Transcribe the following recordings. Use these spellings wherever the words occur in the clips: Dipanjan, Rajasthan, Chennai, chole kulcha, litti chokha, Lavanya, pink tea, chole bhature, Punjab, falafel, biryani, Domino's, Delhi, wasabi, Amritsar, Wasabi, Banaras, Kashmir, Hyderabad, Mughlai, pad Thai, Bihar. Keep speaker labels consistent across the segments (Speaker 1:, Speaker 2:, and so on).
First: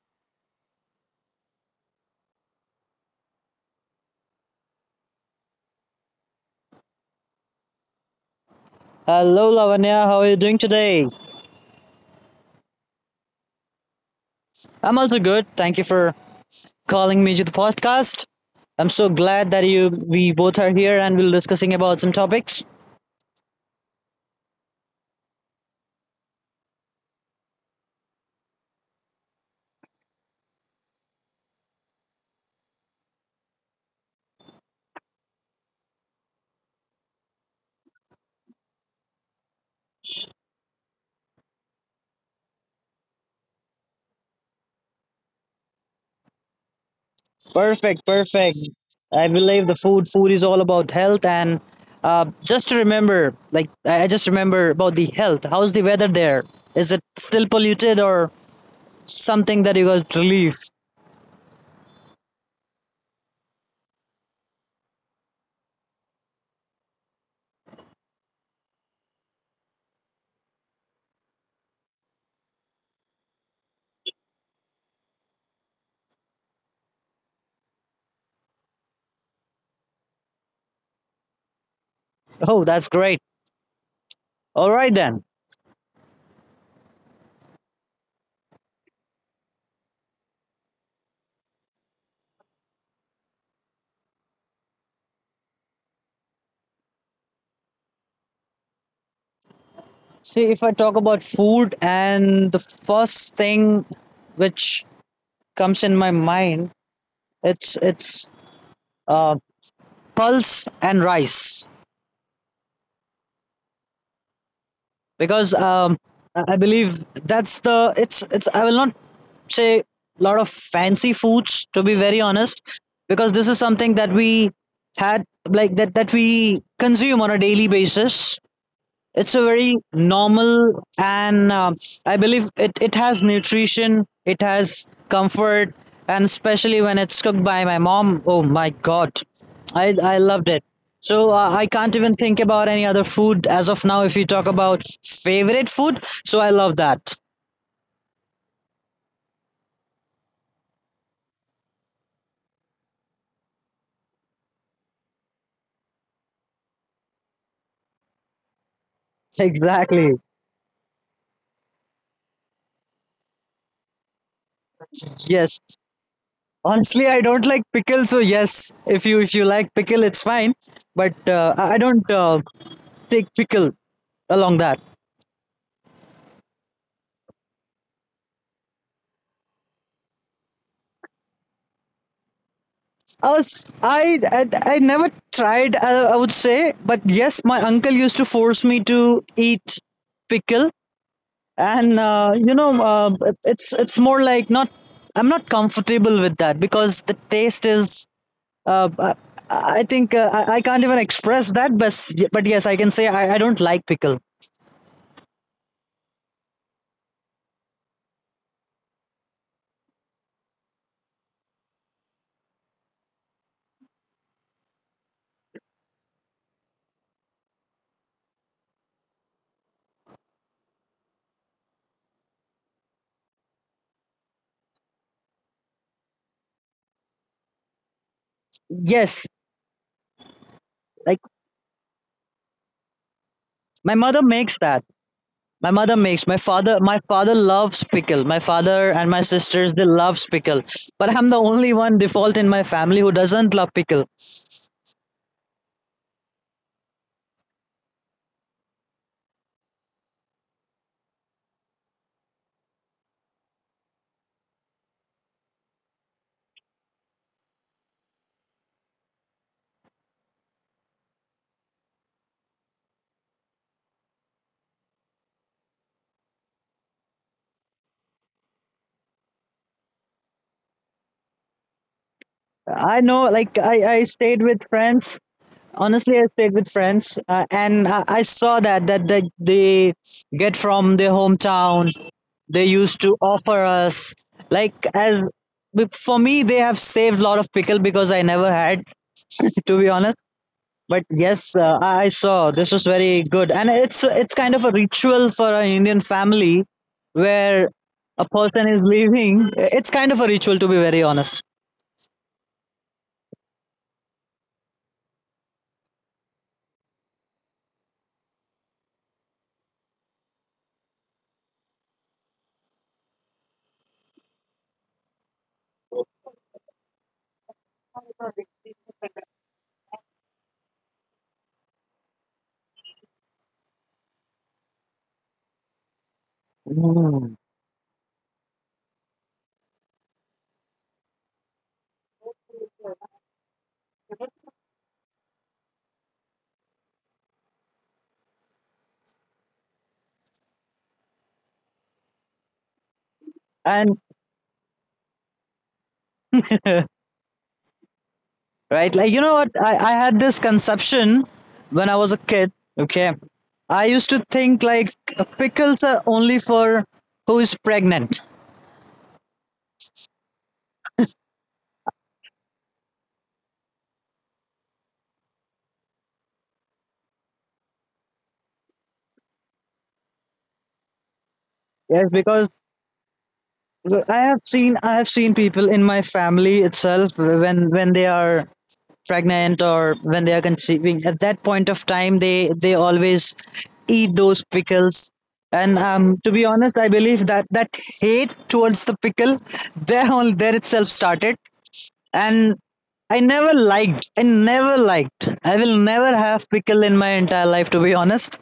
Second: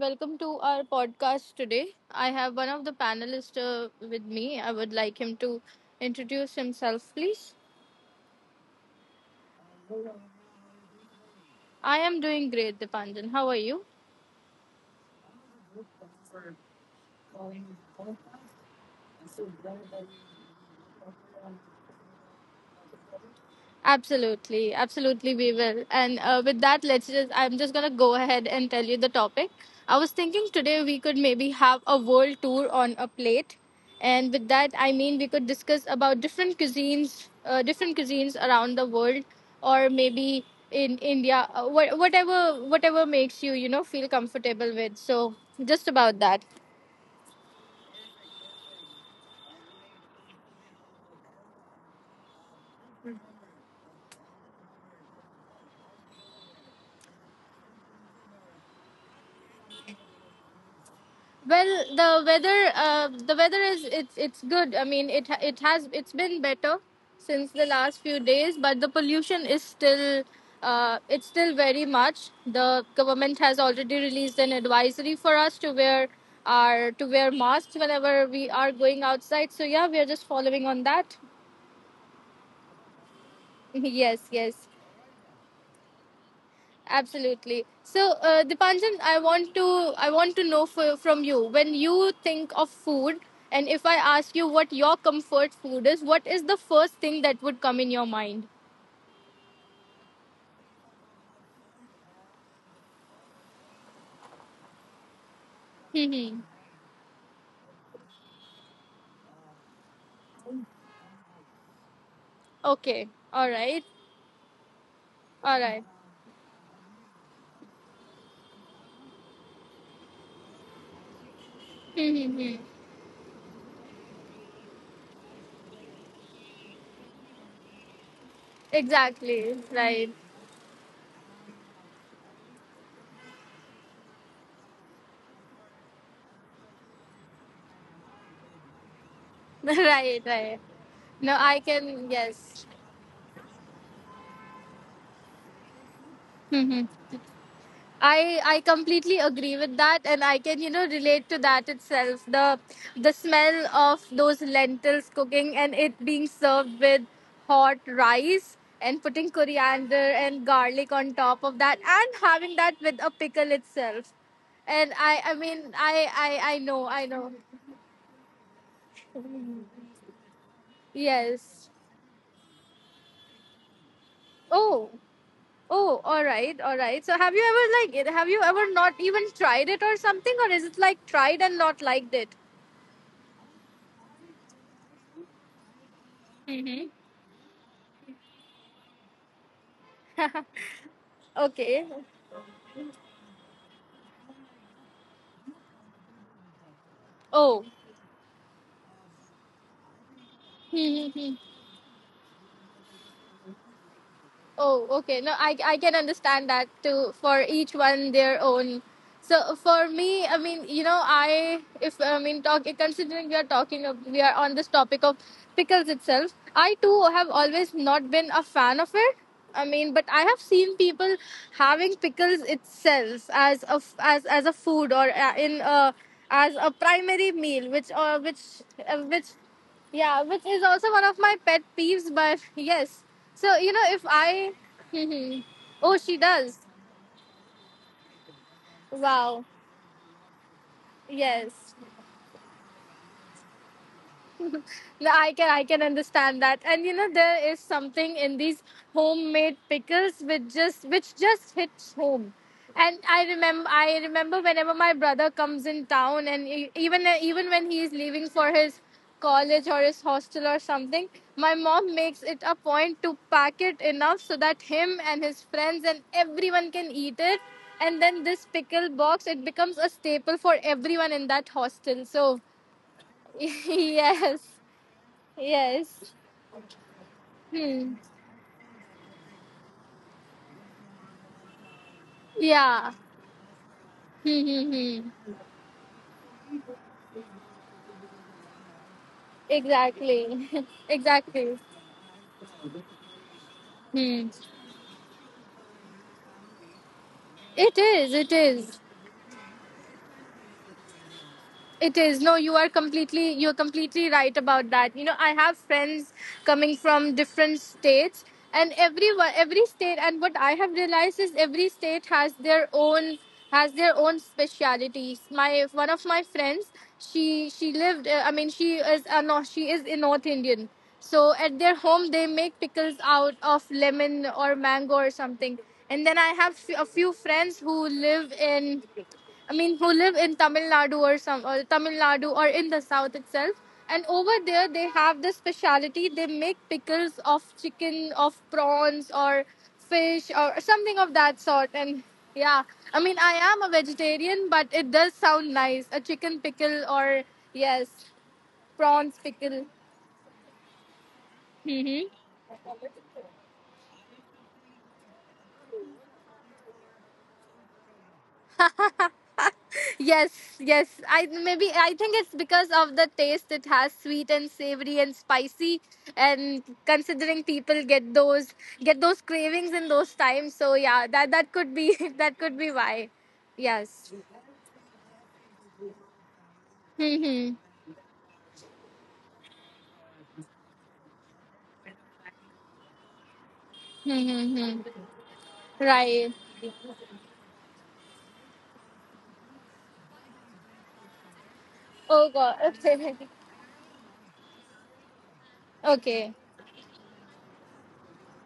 Speaker 1: welcome to our podcast today. I have one of the panelists with me. I would like him to introduce himself, please.
Speaker 2: Hello, Lavanya. How are you doing today?
Speaker 1: I am doing great, Dipanjan. How are you?
Speaker 2: I'm also good. Thank you for calling me to the podcast. I'm so glad that you we both are here and we're discussing about some topics.
Speaker 1: Absolutely, absolutely, we will. And with that, I'm just gonna go ahead and tell you the topic. I was thinking today we could maybe have a world tour on a plate. And with that, I mean we could discuss about different cuisines around the world, or maybe in India, whatever, whatever makes you feel comfortable with. So just about that.
Speaker 2: Perfect, perfect. I believe the food is all about health and just to remember, like I just remember about the health. How's the weather there? Is it still polluted or something that you guys relief?
Speaker 1: Well, the weather is it's good. I mean, it has it's been better since the last few days, but the pollution is still it's still very much. The government has already released an advisory for us to wear masks whenever we are going outside. So yeah, we are just following on that.
Speaker 2: Oh, that's great.
Speaker 1: yes, yes.
Speaker 2: All right then.
Speaker 1: Absolutely. So, Dipanjan, I want to know from you when you think of food, and if I ask you what your comfort food is, what is the first thing that would come in your mind?
Speaker 2: See, if I talk about food and the first thing which comes in my
Speaker 1: Hmm.
Speaker 2: mind, it's uh, pulse and rice
Speaker 1: Okay. All right.
Speaker 2: because
Speaker 1: All right.
Speaker 2: I believe that's the it's I will not say a lot of fancy foods, to be very honest,
Speaker 1: Hmm.
Speaker 2: because this is something that we had, like that we consume on a daily basis. It's a
Speaker 1: Exactly.
Speaker 2: very
Speaker 1: Right.
Speaker 2: normal, and I believe it has nutrition, it has comfort, and especially when it's cooked by my mom. Oh my God, I
Speaker 1: right.
Speaker 2: loved it.
Speaker 1: Right.
Speaker 2: So
Speaker 1: No,
Speaker 2: I
Speaker 1: I
Speaker 2: can't even
Speaker 1: can.
Speaker 2: think about
Speaker 1: Yes.
Speaker 2: any other food as of now if you talk about favorite food. So I love that.
Speaker 1: I completely agree with that, and I can relate to that itself. The smell of those lentils cooking and it being served with hot rice and putting coriander
Speaker 2: Exactly.
Speaker 1: and garlic on top of that, and having that with a pickle itself. And I I
Speaker 2: Yes.
Speaker 1: mean I I I know
Speaker 2: Honestly,
Speaker 1: I
Speaker 2: I
Speaker 1: know
Speaker 2: don't like pickle, so yes, if you like pickle, it's fine. But I
Speaker 1: Yes.
Speaker 2: don't take pickle along that.
Speaker 1: Oh, oh, all right, all right. So have you ever have you ever not even tried it or something, or is it like tried and not liked it?
Speaker 2: Us, I never tried, I would say, but
Speaker 1: Mm-hmm.
Speaker 2: yes, my uncle used to force me to eat pickle,
Speaker 1: Okay.
Speaker 2: and it's more like not. I'm not comfortable with that because the taste
Speaker 1: Oh.
Speaker 2: is. Uh, I, I think I can't
Speaker 1: Hmm,
Speaker 2: even
Speaker 1: hmm, hmm.
Speaker 2: express that, but yes, I can say I don't like pickle.
Speaker 1: Oh, okay. No, I can understand that too. For each one, their own. So for me, I mean, you know, I if I mean, talk considering we are talking, we are on this topic of pickles itself. I too have always not been a fan of it. I mean, but I have seen people having pickles itself as as a food or in a as a primary meal, which uh, which uh,
Speaker 2: Yes,
Speaker 1: which Yeah, which is also one
Speaker 2: like
Speaker 1: of my pet peeves, but yes. So, you know,
Speaker 2: my
Speaker 1: if
Speaker 2: mother makes
Speaker 1: I.
Speaker 2: that. My mother
Speaker 1: Oh,
Speaker 2: makes.
Speaker 1: she
Speaker 2: My
Speaker 1: does.
Speaker 2: father my father loves pickle. My father and my
Speaker 1: Wow.
Speaker 2: sisters, they love pickle. But I'm the only
Speaker 1: Yes.
Speaker 2: one default in my family who doesn't love pickle.
Speaker 1: No, I can understand that. And you know, there is something in these homemade pickles which just hits home. And I remember whenever my brother comes in town and even even when he is leaving for his college or his hostel or something, my mom makes it a point to pack it enough so that him and his friends and everyone can eat it. And then this pickle box it becomes a staple for everyone in that hostel. So
Speaker 2: I know, like I stayed
Speaker 1: yes.
Speaker 2: with friends. Honestly,
Speaker 1: Yes.
Speaker 2: I stayed with friends, and
Speaker 1: Hmm.
Speaker 2: I saw that they get from their hometown. They used
Speaker 1: Yeah.
Speaker 2: to offer us,
Speaker 1: Hmm,
Speaker 2: like
Speaker 1: hmm,
Speaker 2: as,
Speaker 1: hmm.
Speaker 2: but for me they have saved a lot of pickle because I never had, to be honest.
Speaker 1: Exactly.
Speaker 2: But yes,
Speaker 1: exactly.
Speaker 2: I saw this was very good, and it's
Speaker 1: Hmm.
Speaker 2: kind of a ritual for an Indian family where
Speaker 1: It
Speaker 2: a
Speaker 1: is. It
Speaker 2: person is
Speaker 1: is.
Speaker 2: leaving. It's kind of a ritual, to be very honest.
Speaker 1: It is. No, you are completely you're completely right about that. You know, I have friends coming from different states and every state and what I have realized is every state has their own specialities. My one of my friends, she lived I mean she is a no, she is a North Indian. So at their home they make pickles out of lemon or mango or something. And then I have a few
Speaker 2: Mm.
Speaker 1: friends who live in who live in Tamil Nadu or some or Tamil Nadu or in the south itself. And over there, they have this speciality. They make pickles of chicken, of prawns, or fish, or something of that sort. And yeah, I mean, I am a
Speaker 2: And
Speaker 1: vegetarian, but it does sound nice. A chicken pickle, or yes,
Speaker 2: right, like you know
Speaker 1: prawns
Speaker 2: what,
Speaker 1: pickle.
Speaker 2: I had this conception when I was a
Speaker 1: Hmm.
Speaker 2: kid. Okay, I used to think like pickles are only for who is pregnant.
Speaker 1: Yes, yes. I maybe I think it's because of the taste it has sweet and savory and spicy and considering people get those cravings in those times so yeah that that could
Speaker 2: Yes,
Speaker 1: be that
Speaker 2: because
Speaker 1: could be why.
Speaker 2: I
Speaker 1: Yes.
Speaker 2: have seen I have seen people in my family itself when
Speaker 1: Mhm.
Speaker 2: they are pregnant or when they are conceiving, at that point of time they always eat those
Speaker 1: Mhm, mhm.
Speaker 2: pickles. And to
Speaker 1: Right.
Speaker 2: be honest, I believe that hate towards the pickle there, all there itself started.
Speaker 1: Oh god.
Speaker 2: And i
Speaker 1: Okay.
Speaker 2: never liked i never liked I will never
Speaker 1: Okay.
Speaker 2: have pickle in my entire life, to be honest.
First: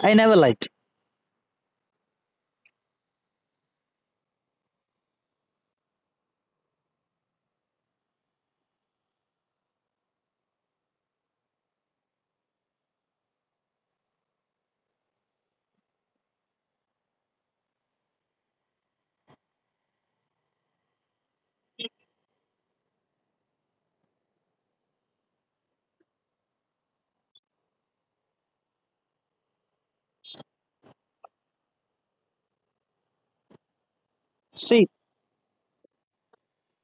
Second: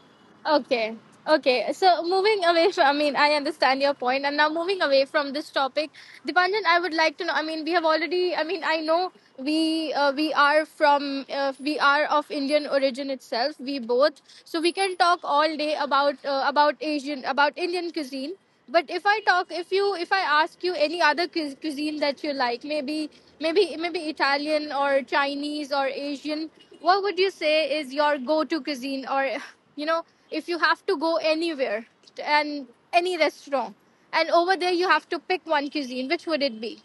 Speaker 2: I never liked.
Speaker 1: Okay. Okay. So moving away from, I mean, I understand your point. And now moving away from this topic, Dipanjan, I would like to know. I mean, we have already. I mean, I know we are from we are of Indian origin itself. We both, so we can talk all day about Asian about Indian cuisine. But if I talk, if I ask you any other cuisine that you like, maybe maybe Italian or Chinese or Asian, what would you say is your go-to cuisine or you know if you have to go anywhere and any restaurant and over there
Speaker 2: See,
Speaker 1: you have to pick one cuisine which would it be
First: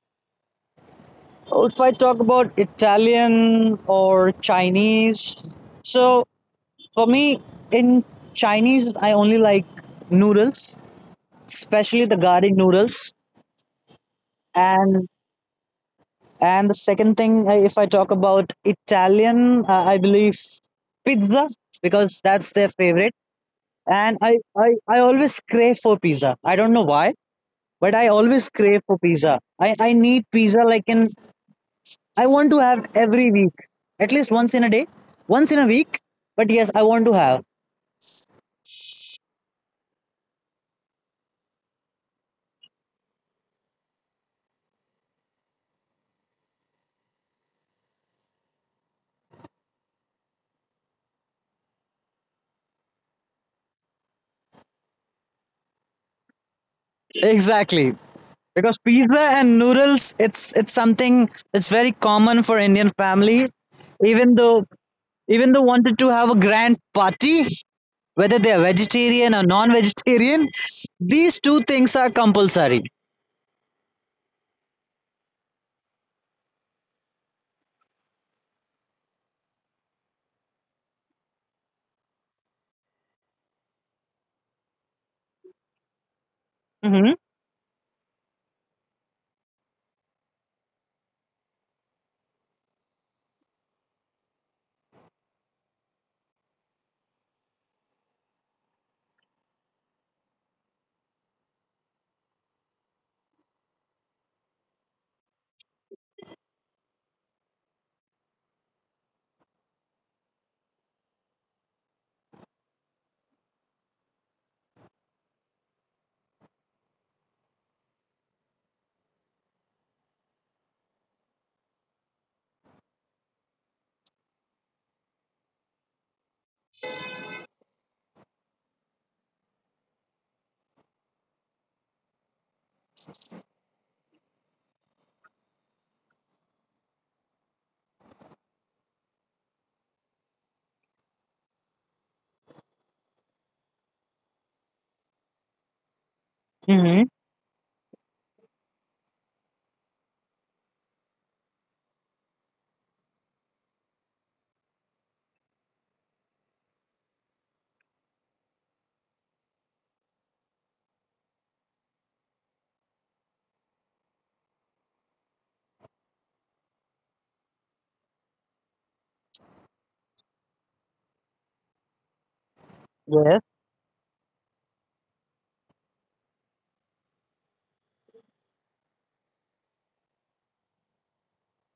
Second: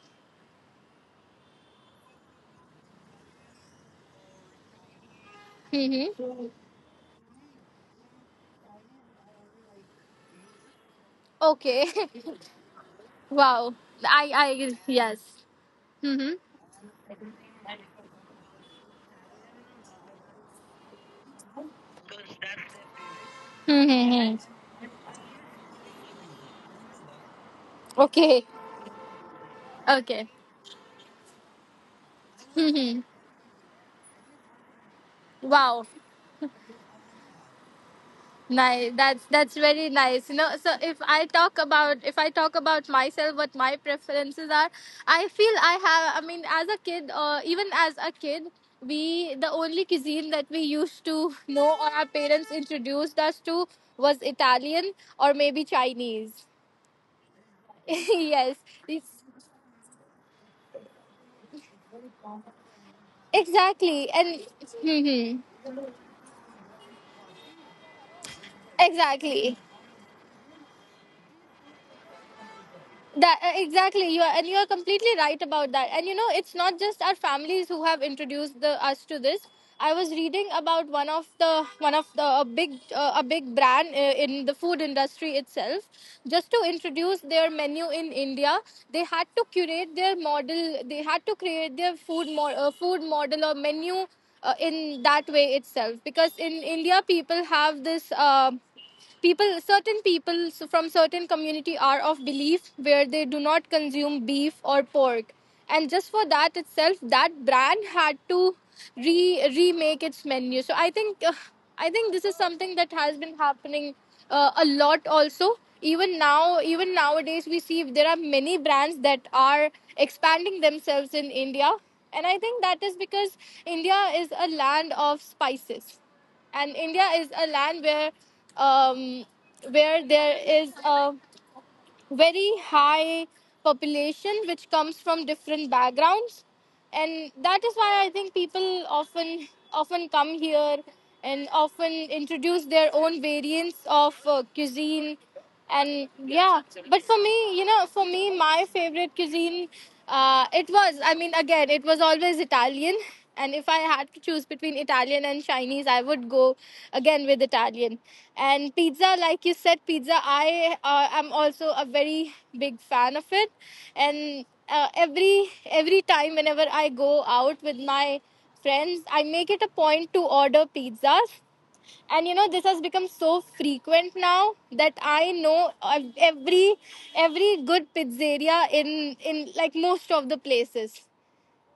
Speaker 2: if I talk about Italian or Chinese, so
Speaker 1: mm-hmm.
Speaker 2: for me, in Chinese, I only like noodles,
Speaker 1: Okay.
Speaker 2: especially the garlic noodles.
Speaker 1: wow I
Speaker 2: And
Speaker 1: yes mm-hmm.
Speaker 2: and the second thing, if I talk about Italian, I believe pizza, because that's their favorite. And
Speaker 1: Mm-hmm.
Speaker 2: I always crave for pizza. I don't know why, but I always
Speaker 1: Okay.
Speaker 2: crave for pizza. I need
Speaker 1: okay
Speaker 2: pizza, like, in, I want to have
Speaker 1: mm-hmm.
Speaker 2: every week, at least once in a day, once in a
Speaker 1: Wow.
Speaker 2: week. But yes, I want to have.
Speaker 1: Nice. That's very nice. You know, so if I talk about if I talk about myself, what my preferences are, I feel I have. I mean, as a kid, or even as a kid, we the only cuisine that we used to know or our parents introduced us to was Italian or maybe Chinese.
Speaker 2: Exactly.
Speaker 1: yes,
Speaker 2: Because pizza
Speaker 1: it's,
Speaker 2: and noodles, it's something that's very common for Indian family.
Speaker 1: exactly,
Speaker 2: Even
Speaker 1: and
Speaker 2: though even
Speaker 1: hmm
Speaker 2: though wanted to have a grand party, whether they're vegetarian or
Speaker 1: exactly.
Speaker 2: non-vegetarian, these two things are compulsory.
Speaker 1: That exactly you are, and you are completely right about that. And you know, it's not just our families who have introduced us to this. I was reading about one of the a big brand in the food industry itself. Just to
Speaker 2: Mm-hmm.
Speaker 1: introduce their menu in India, they had to curate their model. They had to create their food model or menu in that way itself because in India people have this people certain people from certain community are of belief where they do not consume beef or pork and just for that itself that brand had to re remake its menu. So I think I think this is something that has been happening a lot also. Even now even nowadays we see there are many brands that are expanding themselves in India, and I think that is because India is a land of spices and India is a land um, where there is a very high population which comes from different backgrounds, and that is why I think people often often come here and often introduce their own variants of cuisine. And yeah,
Speaker 2: Mm-hmm.
Speaker 1: but for me you know for me my favorite cuisine it was I mean again it was always Italian. And if I had to choose between Italian and Chinese I would go again with Italian. And pizza like you said pizza I am also a very big fan of it. And every time whenever I go out with my friends I make it a point to order pizzas. And you know this has become so
Speaker 2: Yes.
Speaker 1: frequent now that I know every good pizzeria in like most of the places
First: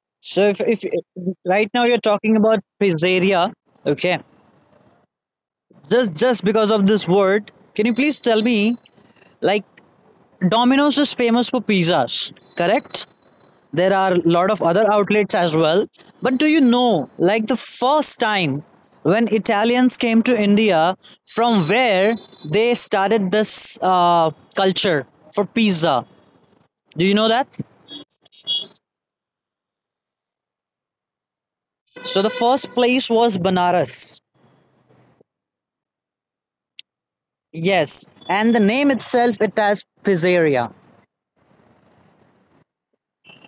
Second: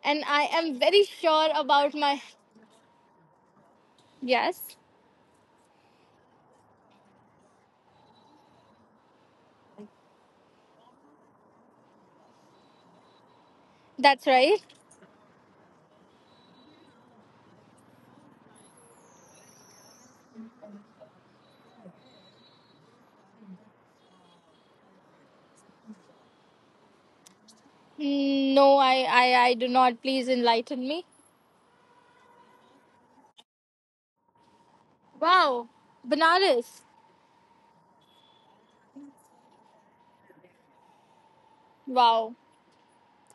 Speaker 1: and
Speaker 2: So,
Speaker 1: I am very sure
Speaker 2: right now
Speaker 1: about
Speaker 2: you're
Speaker 1: my
Speaker 2: talking about pizzeria. Okay,
Speaker 1: yes
Speaker 2: just because of this word, can you please tell me, like, Domino's is famous for pizzas, correct? There are a
Speaker 1: that's
Speaker 2: lot
Speaker 1: right
Speaker 2: of other outlets as well, but do you know, like, the first time when Italians came to India, from where they started this culture for pizza? Do you know that?
Speaker 1: no I do not please enlighten me.
Speaker 2: So the first place was Banaras.
Speaker 1: Wow, Banaras.
Speaker 2: Yes, and the name itself, it has pizzeria.
Speaker 1: Wow,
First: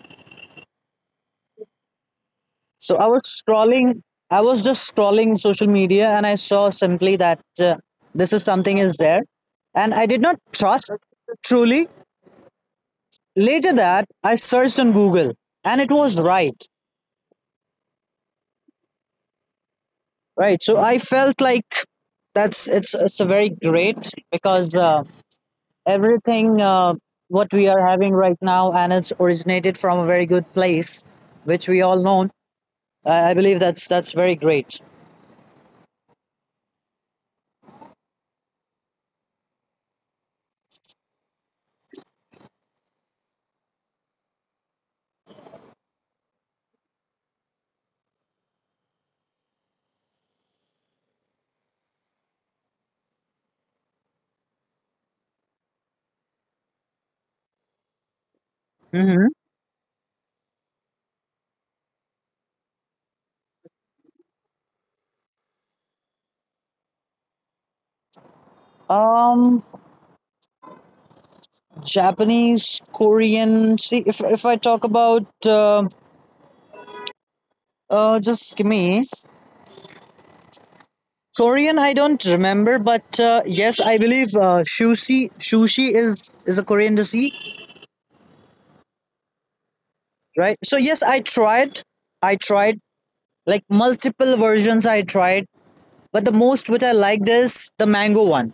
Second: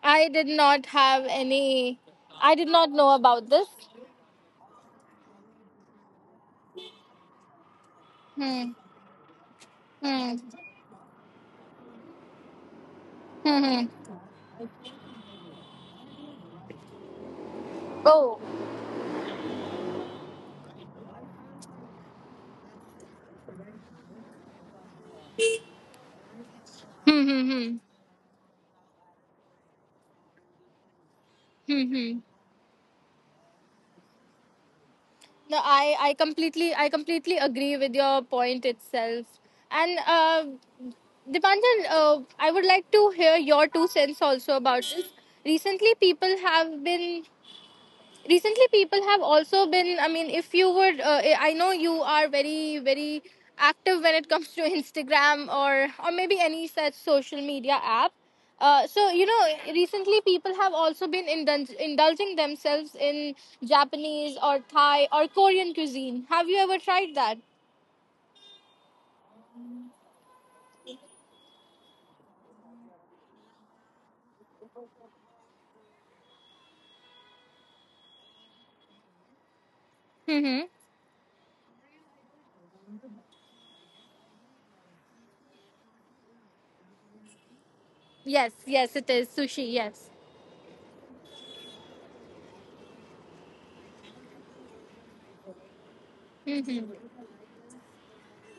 Speaker 1: I did not have any I did not
Speaker 2: So I
Speaker 1: know
Speaker 2: was
Speaker 1: about this.
Speaker 2: scrolling, I was just scrolling social media and I saw simply that uh, this is
Speaker 1: Hmm,
Speaker 2: something is there. And I did not
Speaker 1: hmm,
Speaker 2: trust truly.
Speaker 1: hmm,
Speaker 2: Later that
Speaker 1: hmm.
Speaker 2: I searched on Google, and it was right.
Speaker 1: Oh.
Speaker 2: Right, so I felt like that's, it's a very great, because everything
Speaker 1: Hmm, hmm,
Speaker 2: what we
Speaker 1: hmm,
Speaker 2: are having right now, and it's originated from a very good place which we
Speaker 1: hmm,
Speaker 2: all
Speaker 1: hmm.
Speaker 2: know. I believe that's very great.
Speaker 1: No, I completely agree with your point itself. And Dipanjan, I would like to hear your two cents also about this. Recently, people have been recently people have also been I mean if you would I know you are very very active when it comes to Instagram or maybe any such social media app so you
Speaker 2: Hmm.
Speaker 1: know recently people have also been indulging themselves in Japanese or Thai or Korean cuisine. Have you ever tried that?
Speaker 2: Um, Japanese, Korean, see, if I talk about just give me
Speaker 1: Mm-hmm.
Speaker 2: Korean, I don't remember. But yes, I believe sushi is a Korean dish,
Speaker 1: Yes yes it is sushi yes
Speaker 2: right? So yes, I tried. I tried like multiple versions. I tried, but the most which I
Speaker 1: mm-hmm.
Speaker 2: liked is the mango one.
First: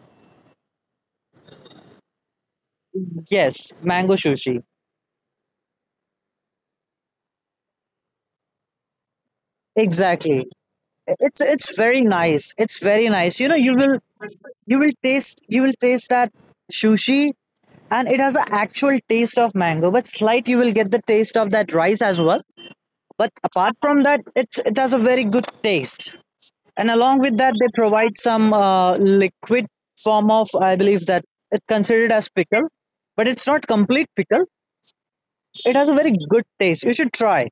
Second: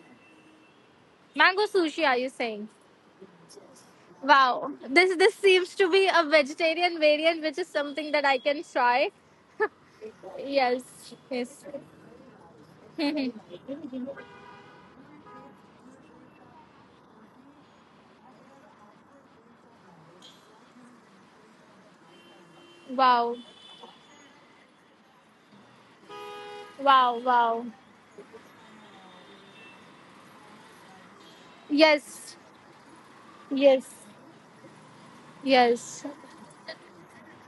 Speaker 1: Mango sushi are you saying?
Speaker 2: Yes, mango sushi.
Speaker 1: Wow, this seems to be a vegetarian variant, which is something that I can try.
Speaker 2: Exactly.
Speaker 1: Yes,
Speaker 2: It's
Speaker 1: yes.
Speaker 2: it's very nice. It's very nice. You know, you will, you will taste that sushi, and it has an actual taste of mango, but slight, you will get the taste of that rice as well. But
Speaker 1: wow,
Speaker 2: apart from that, it's, it has a very good taste. And along
Speaker 1: wow,
Speaker 2: with that,
Speaker 1: wow.
Speaker 2: they provide some liquid form of, I believe that, it's considered as
Speaker 1: Yes,
Speaker 2: pickle, but it's not
Speaker 1: yes,
Speaker 2: complete pickle. It has a
Speaker 1: yes.
Speaker 2: very good taste. You should try.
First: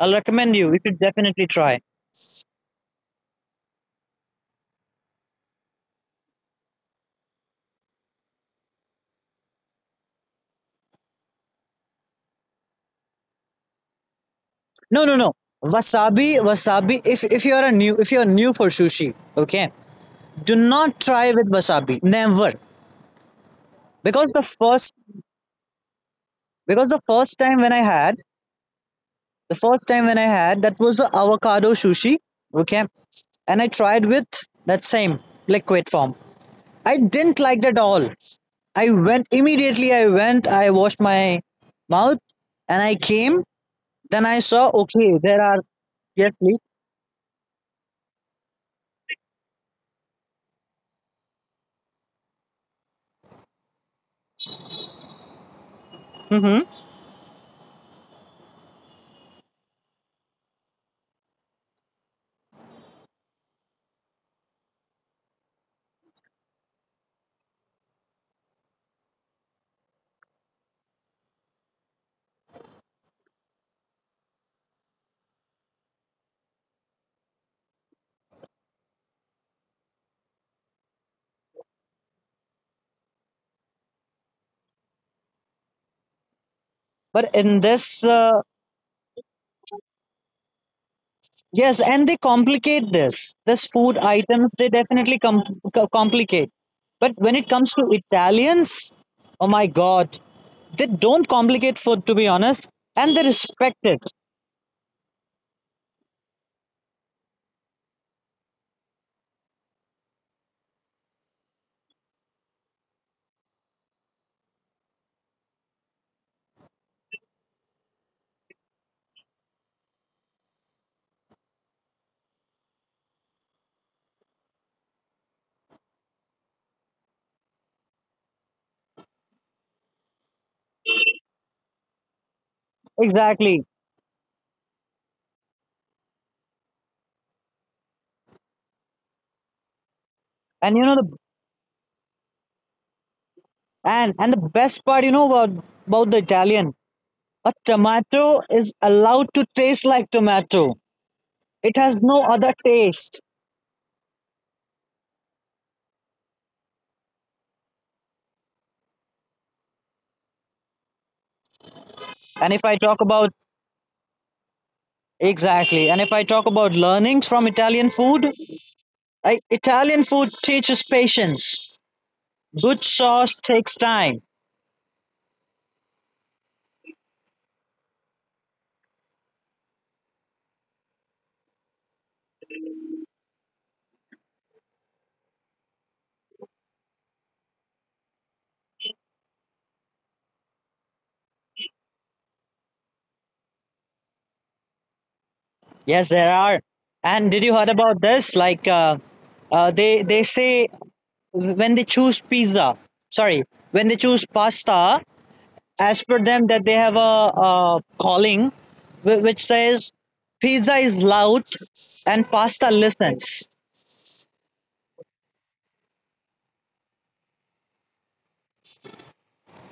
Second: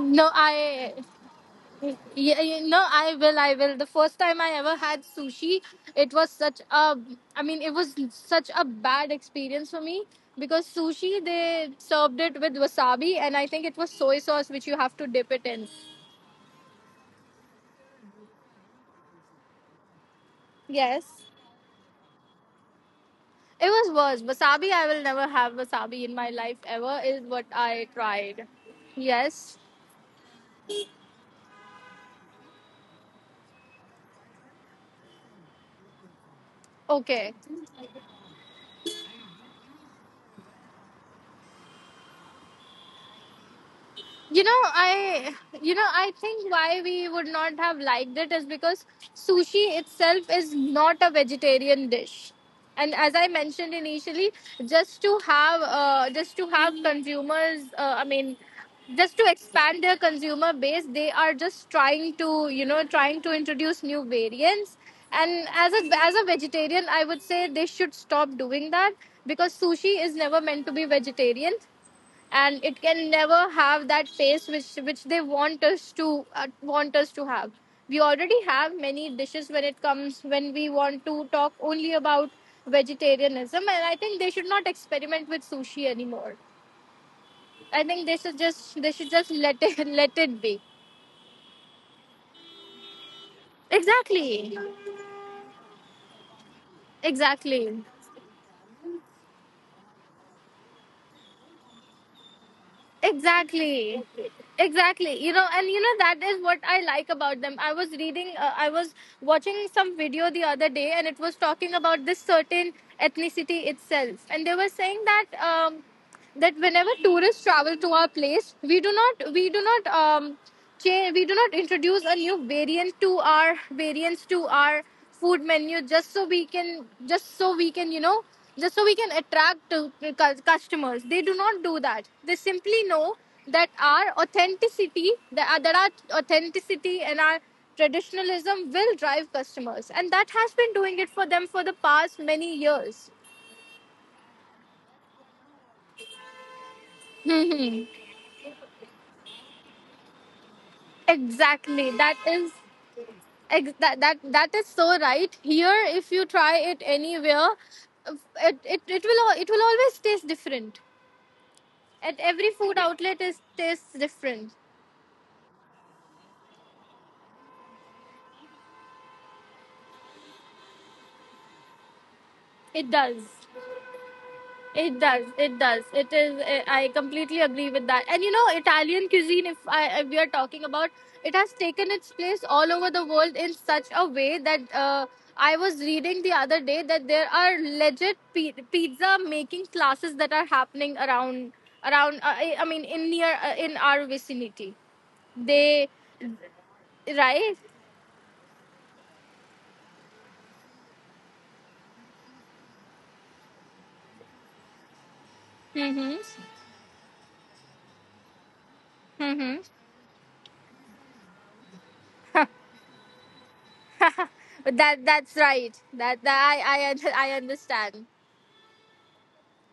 Speaker 2: I'll recommend you. You
Speaker 1: I.
Speaker 2: should definitely try.
Speaker 1: Yeah, you know, I will. I will. The first time I ever had sushi, it was such a. I mean, it was such a bad experience for me because sushi they served it with wasabi, and I think it was soy sauce which you have
Speaker 2: No,
Speaker 1: to
Speaker 2: no,
Speaker 1: dip
Speaker 2: no.
Speaker 1: it in.
Speaker 2: Wasabi, wasabi. If you are a new, if you are new for sushi, okay, do not
Speaker 1: Yes,
Speaker 2: try with wasabi. Never,
Speaker 1: it was worse.
Speaker 2: because the
Speaker 1: Wasabi, I
Speaker 2: first,
Speaker 1: will never have wasabi in my life
Speaker 2: because
Speaker 1: ever.
Speaker 2: the
Speaker 1: Is
Speaker 2: first
Speaker 1: what
Speaker 2: time when I
Speaker 1: I
Speaker 2: had,
Speaker 1: tried.
Speaker 2: the
Speaker 1: Yes.
Speaker 2: first time when I had, that was a avocado sushi. Okay, and I tried with that same liquid form. I
Speaker 1: Okay.
Speaker 2: didn't like it at all. I went immediately. I went. I washed my mouth, and I came. Then I
Speaker 1: You know,
Speaker 2: saw, okay,
Speaker 1: I
Speaker 2: there are,
Speaker 1: you know, I
Speaker 2: yes,
Speaker 1: think
Speaker 2: please.
Speaker 1: why we would not have liked it is because sushi itself is not a vegetarian dish. And as I mentioned initially, just to have
Speaker 2: Hmm.
Speaker 1: consumers, just to expand their consumer base, they are just trying to, you know, trying to introduce new variants. And as a vegetarian, I would say they should stop doing that because sushi is never meant to be vegetarian. And it can never have that taste which they want us to have. We already have many dishes when it comes when we want to talk only about vegetarianism, and I think they should not experiment with sushi anymore.
Speaker 2: But
Speaker 1: I
Speaker 2: in
Speaker 1: think they
Speaker 2: this,
Speaker 1: should just let it let it be.
Speaker 2: yes, and they complicate this. This food
Speaker 1: Exactly.
Speaker 2: items, they definitely complicate. But when it
Speaker 1: Exactly.
Speaker 2: comes to Italians, oh my God, they don't complicate food, to be honest, and they respect
Speaker 1: Exactly.
Speaker 2: it.
Speaker 1: Exactly. You know, and you know, that is what I like about them. I was watching some video the other day, and it was talking about this certain ethnicity itself. And they were saying that. That whenever tourists travel to our place, we do not change, we do not introduce a new variant to our food menu just so we can you know, just so we can attract customers. They do not do that. They simply know that
Speaker 2: Exactly.
Speaker 1: our authenticity, that our authenticity and our traditionalism will drive customers, and that has been
Speaker 2: And you know,
Speaker 1: doing it
Speaker 2: the
Speaker 1: for them for the past many years.
Speaker 2: and the best part, you know, about the Italian, a tomato is allowed to taste like tomato. It
Speaker 1: Exactly.
Speaker 2: has
Speaker 1: That
Speaker 2: no other
Speaker 1: is
Speaker 2: taste.
Speaker 1: That that is so right. Here if you try it anywhere, it will it will always taste different at every
Speaker 2: And if I
Speaker 1: food
Speaker 2: talk
Speaker 1: outlet.
Speaker 2: about,
Speaker 1: Is tastes different.
Speaker 2: exactly. And if I talk about learnings from Italian food, Italian food teaches patience. Good
Speaker 1: It does.
Speaker 2: sauce takes time.
Speaker 1: It does. It does. It is. I completely agree with that. And you know, Italian cuisine, if, if we are talking about, it has taken its place all over the world in such a way that I was reading the other day that there are legit pizza making classes that are happening around. I mean, in near in our vicinity. They
Speaker 2: Yes, there are. And did you
Speaker 1: right.
Speaker 2: heard about this? Like, they say, when they choose pizza, sorry, when they choose pasta, as per
Speaker 1: Mm-hmm.
Speaker 2: them, that they have a calling, which
Speaker 1: Mm-hmm.
Speaker 2: says pizza is loud and pasta listens.
Speaker 1: That, that's right. That I understand.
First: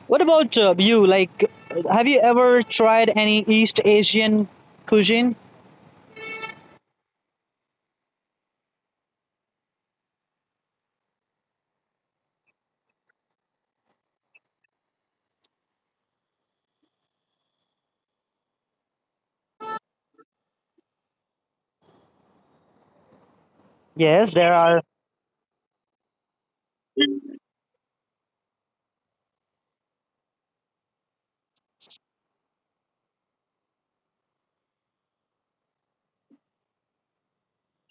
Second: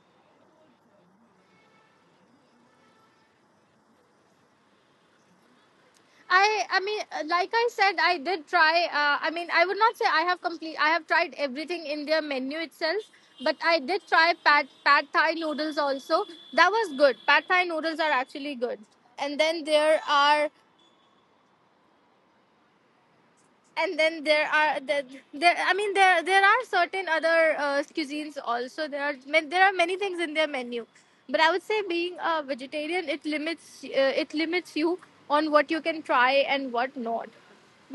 Speaker 2: What about you? Like, have you ever tried any East Asian cuisine?
Speaker 1: I mean, like I said, I did try. I mean, I would not say I have complete. I have tried everything in their menu itself, but I did try pad Thai noodles also. That was good. Pad Thai noodles are actually good. And then there are and then
Speaker 2: Yes,
Speaker 1: there
Speaker 2: there
Speaker 1: are
Speaker 2: are.
Speaker 1: there, there I mean there are certain other cuisines also. There are there are many things in their menu, but I would say being a vegetarian, it limits you on what you can try and what not.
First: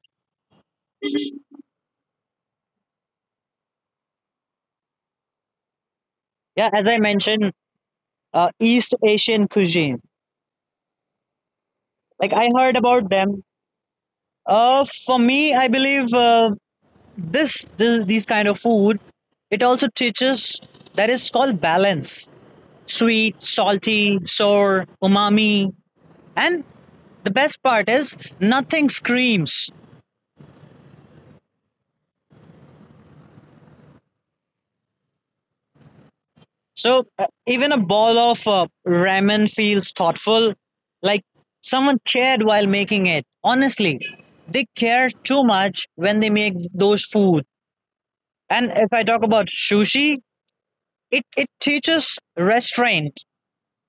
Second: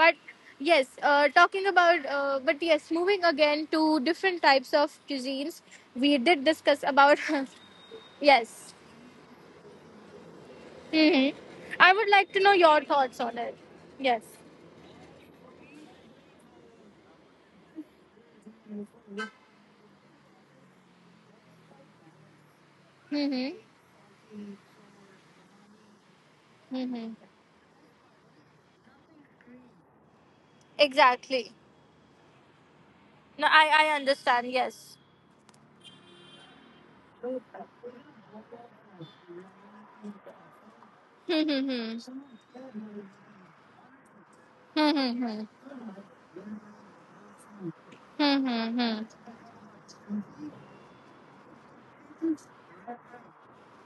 Speaker 1: But yes, talking about but yes, moving again to different types of cuisines, we did
Speaker 2: Yeah,
Speaker 1: discuss
Speaker 2: as I
Speaker 1: about
Speaker 2: mentioned,
Speaker 1: yes.
Speaker 2: East Asian cuisine.
Speaker 1: Hmm. I would like
Speaker 2: Like
Speaker 1: to
Speaker 2: I
Speaker 1: know your
Speaker 2: heard about
Speaker 1: thoughts on
Speaker 2: them.
Speaker 1: it. Yes.
Speaker 2: For me, I believe this, this these kind of food, it also teaches, that is called balance: sweet,
Speaker 1: Hmm.
Speaker 2: salty, sour, umami, and
Speaker 1: Hmm.
Speaker 2: the best part is nothing screams.
Speaker 1: Exactly. No, I understand. Yes.
Speaker 2: So even a bowl of ramen feels thoughtful, like someone cared while making it. Honestly, they care
Speaker 1: Hmm,
Speaker 2: too
Speaker 1: hmm,
Speaker 2: much when they make those foods. And if I
Speaker 1: hmm.
Speaker 2: talk about sushi, it teaches restraint.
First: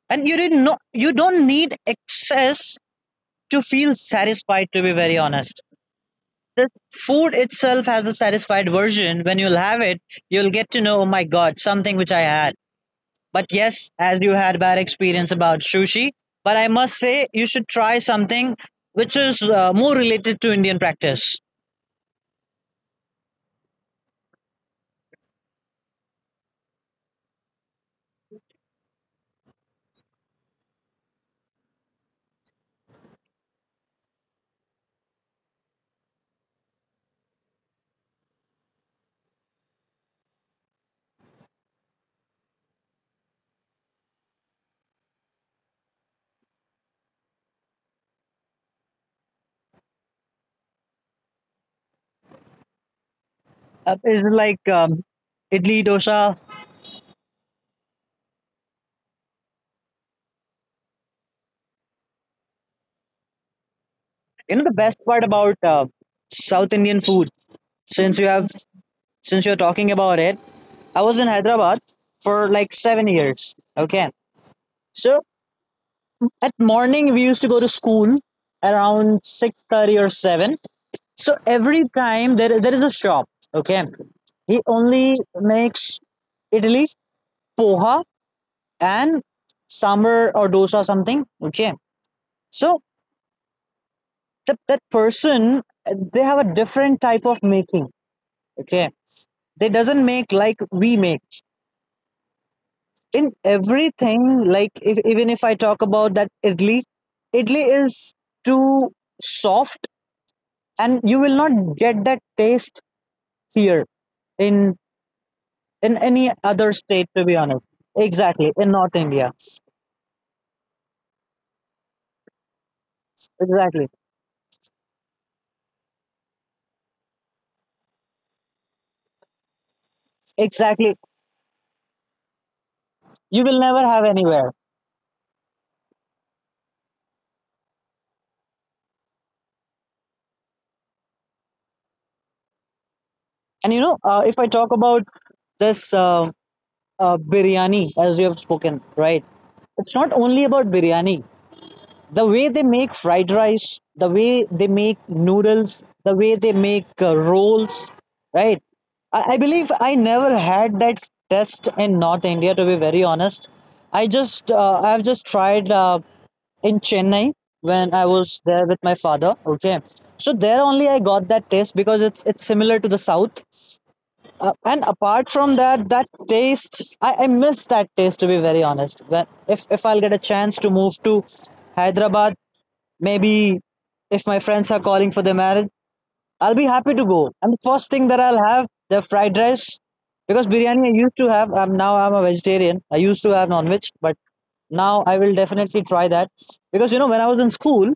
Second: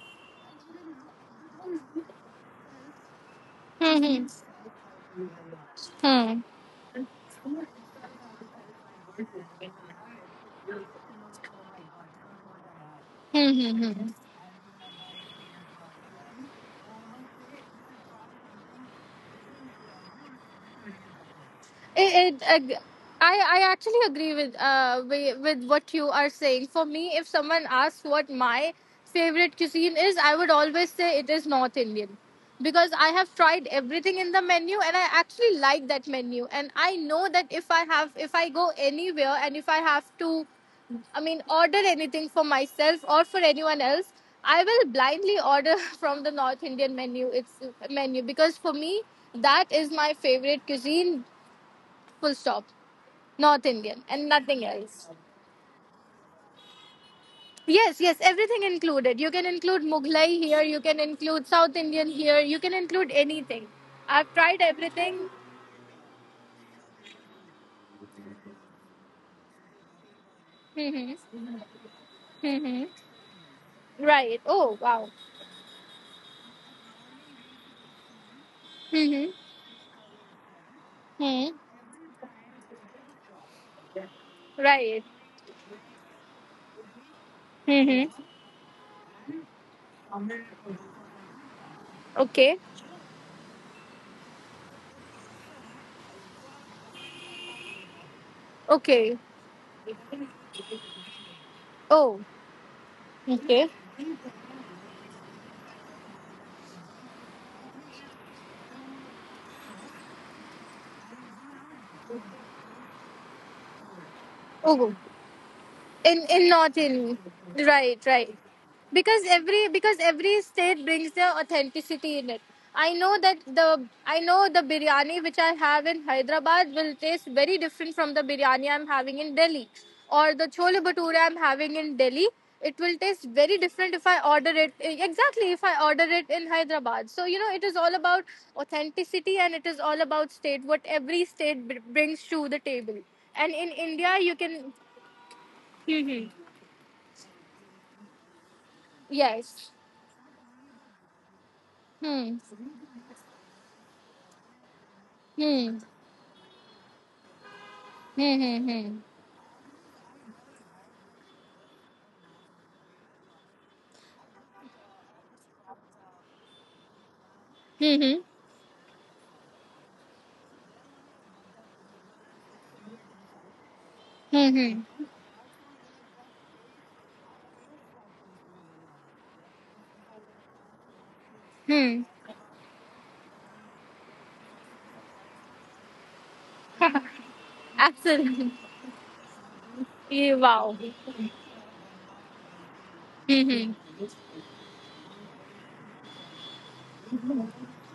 Speaker 2: And you didn't know, you don't need excess to feel satisfied, to be very honest.
Speaker 1: Hmm,
Speaker 2: This food itself has a satisfied version. When you'll have it, you'll get to know, oh my god, something which I had. But
Speaker 1: hmm,
Speaker 2: yes,
Speaker 1: hmm.
Speaker 2: as you had bad experience about sushi, but I must say you should try something which is more related to Indian practice.
Speaker 1: It, it, ag- I actually agree with with what you are saying. For me, if someone asks what my favorite cuisine is, I would always say it is North Indian, because I have tried everything in the menu and I actually like that menu. And I know that if I have if I go anywhere and if I have to, I mean, order anything for myself or for anyone else, I will blindly order from the North Indian menu. It's menu, because for me, that is my favorite cuisine, full stop. North Indian
Speaker 2: Is
Speaker 1: and
Speaker 2: like
Speaker 1: nothing else.
Speaker 2: idli dosa.
Speaker 1: Yes, yes, everything included. You can include Mughlai here, you can include South Indian here, you can include anything. I've
Speaker 2: You know
Speaker 1: tried
Speaker 2: the best part
Speaker 1: everything.
Speaker 2: about South Indian food. Since you have, since you're talking about it, I was in
Speaker 1: Hmm.
Speaker 2: Hyderabad for like
Speaker 1: Hmm.
Speaker 2: 7 years. Okay,
Speaker 1: Right. Oh, wow.
Speaker 2: so at morning we used to go to school around
Speaker 1: Hmm.
Speaker 2: 6:30 or 7. So
Speaker 1: Hmm.
Speaker 2: every time, there is a shop. Okay, he
Speaker 1: Right.
Speaker 2: only makes idli, poha,
Speaker 1: Hmm.
Speaker 2: and sambar or dosa something. Okay,
Speaker 1: Okay.
Speaker 2: so that person they have a different type of making. Okay,
Speaker 1: Okay.
Speaker 2: they doesn't make like we make
Speaker 1: Oh,
Speaker 2: in
Speaker 1: okay.
Speaker 2: everything like if, even if I talk about that idli idli is too soft, and you will not get that taste here in
Speaker 1: Oh,
Speaker 2: in
Speaker 1: in
Speaker 2: any
Speaker 1: in
Speaker 2: other
Speaker 1: not in
Speaker 2: state, to be honest.
Speaker 1: right, right,
Speaker 2: Exactly, in north
Speaker 1: because
Speaker 2: india.
Speaker 1: every state brings their authenticity in it. I know that
Speaker 2: Exactly.
Speaker 1: the biryani which I have in Hyderabad will taste very different from the biryani I'm having in Delhi, or the chole
Speaker 2: Exactly,
Speaker 1: bhature I'm having in Delhi. It will taste
Speaker 2: you will
Speaker 1: very
Speaker 2: never
Speaker 1: different
Speaker 2: have
Speaker 1: if I
Speaker 2: anywhere.
Speaker 1: order it exactly if I order it in Hyderabad. So you know, it is all about authenticity and it is all about state, what every state brings to the table. And
Speaker 2: And you
Speaker 1: in
Speaker 2: know,
Speaker 1: India
Speaker 2: if
Speaker 1: you
Speaker 2: I talk about this
Speaker 1: can.
Speaker 2: biryani, as we have spoken, right?
Speaker 1: Yes.
Speaker 2: It's not only about biryani, the
Speaker 1: Hmm.
Speaker 2: way they make fried rice, the way they make noodles,
Speaker 1: Hmm.
Speaker 2: the way they make rolls,
Speaker 1: Hmm.
Speaker 2: right?
Speaker 1: Hmm. Hmm.
Speaker 2: I believe I never had that test in north india, to be very honest. I just I've just tried in chennai when I
Speaker 1: Hmm.
Speaker 2: was there with my father. Okay, so there only I got that taste, because it's similar to the south.
Speaker 1: Hmm.
Speaker 2: And
Speaker 1: Hmm.
Speaker 2: apart from that, that taste, I miss that taste, to be very honest. When if I'll get a chance to move to
Speaker 1: Hmm.
Speaker 2: Hyderabad, maybe if my friends are calling for their marriage, I'll be happy to go. And the first thing that I'll
Speaker 1: Absolutely.
Speaker 2: have, the fried rice,
Speaker 1: Yeah,
Speaker 2: because
Speaker 1: wow.
Speaker 2: biryani I used to have. I'm now I'm a vegetarian. I used to
Speaker 1: Hmm.
Speaker 2: have non-veg,
Speaker 1: Hmm.
Speaker 2: but now I will definitely try that, because you know, when I was in school,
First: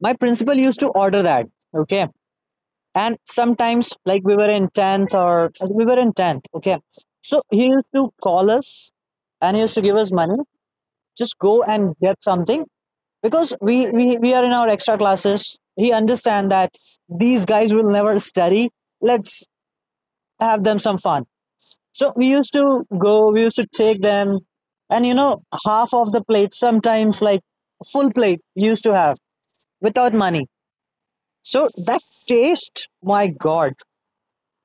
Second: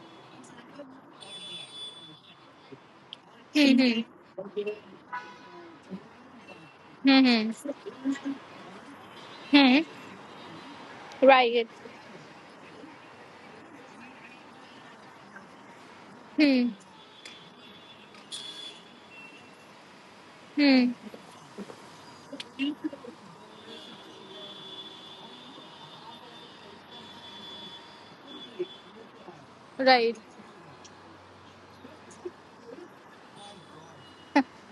Speaker 2: my principal used to order that. Okay, and
Speaker 1: Hmm.
Speaker 2: sometimes,
Speaker 1: Hmm.
Speaker 2: like we were in 10th, or we were in 10th. Okay,
Speaker 1: Hmm.
Speaker 2: so
Speaker 1: Hmm.
Speaker 2: he used to call us and he used
Speaker 1: Hmm.
Speaker 2: to give us money, just
Speaker 1: Right.
Speaker 2: go and get something, because we are in our extra classes. He understand
Speaker 1: Hmm.
Speaker 2: that these guys will never study, let's have them
Speaker 1: Hmm.
Speaker 2: some fun. So we used to go, we used to take them, and you know, half of the plate, sometimes like full plate we used to have
Speaker 1: Right.
Speaker 2: without money. So that taste, my god,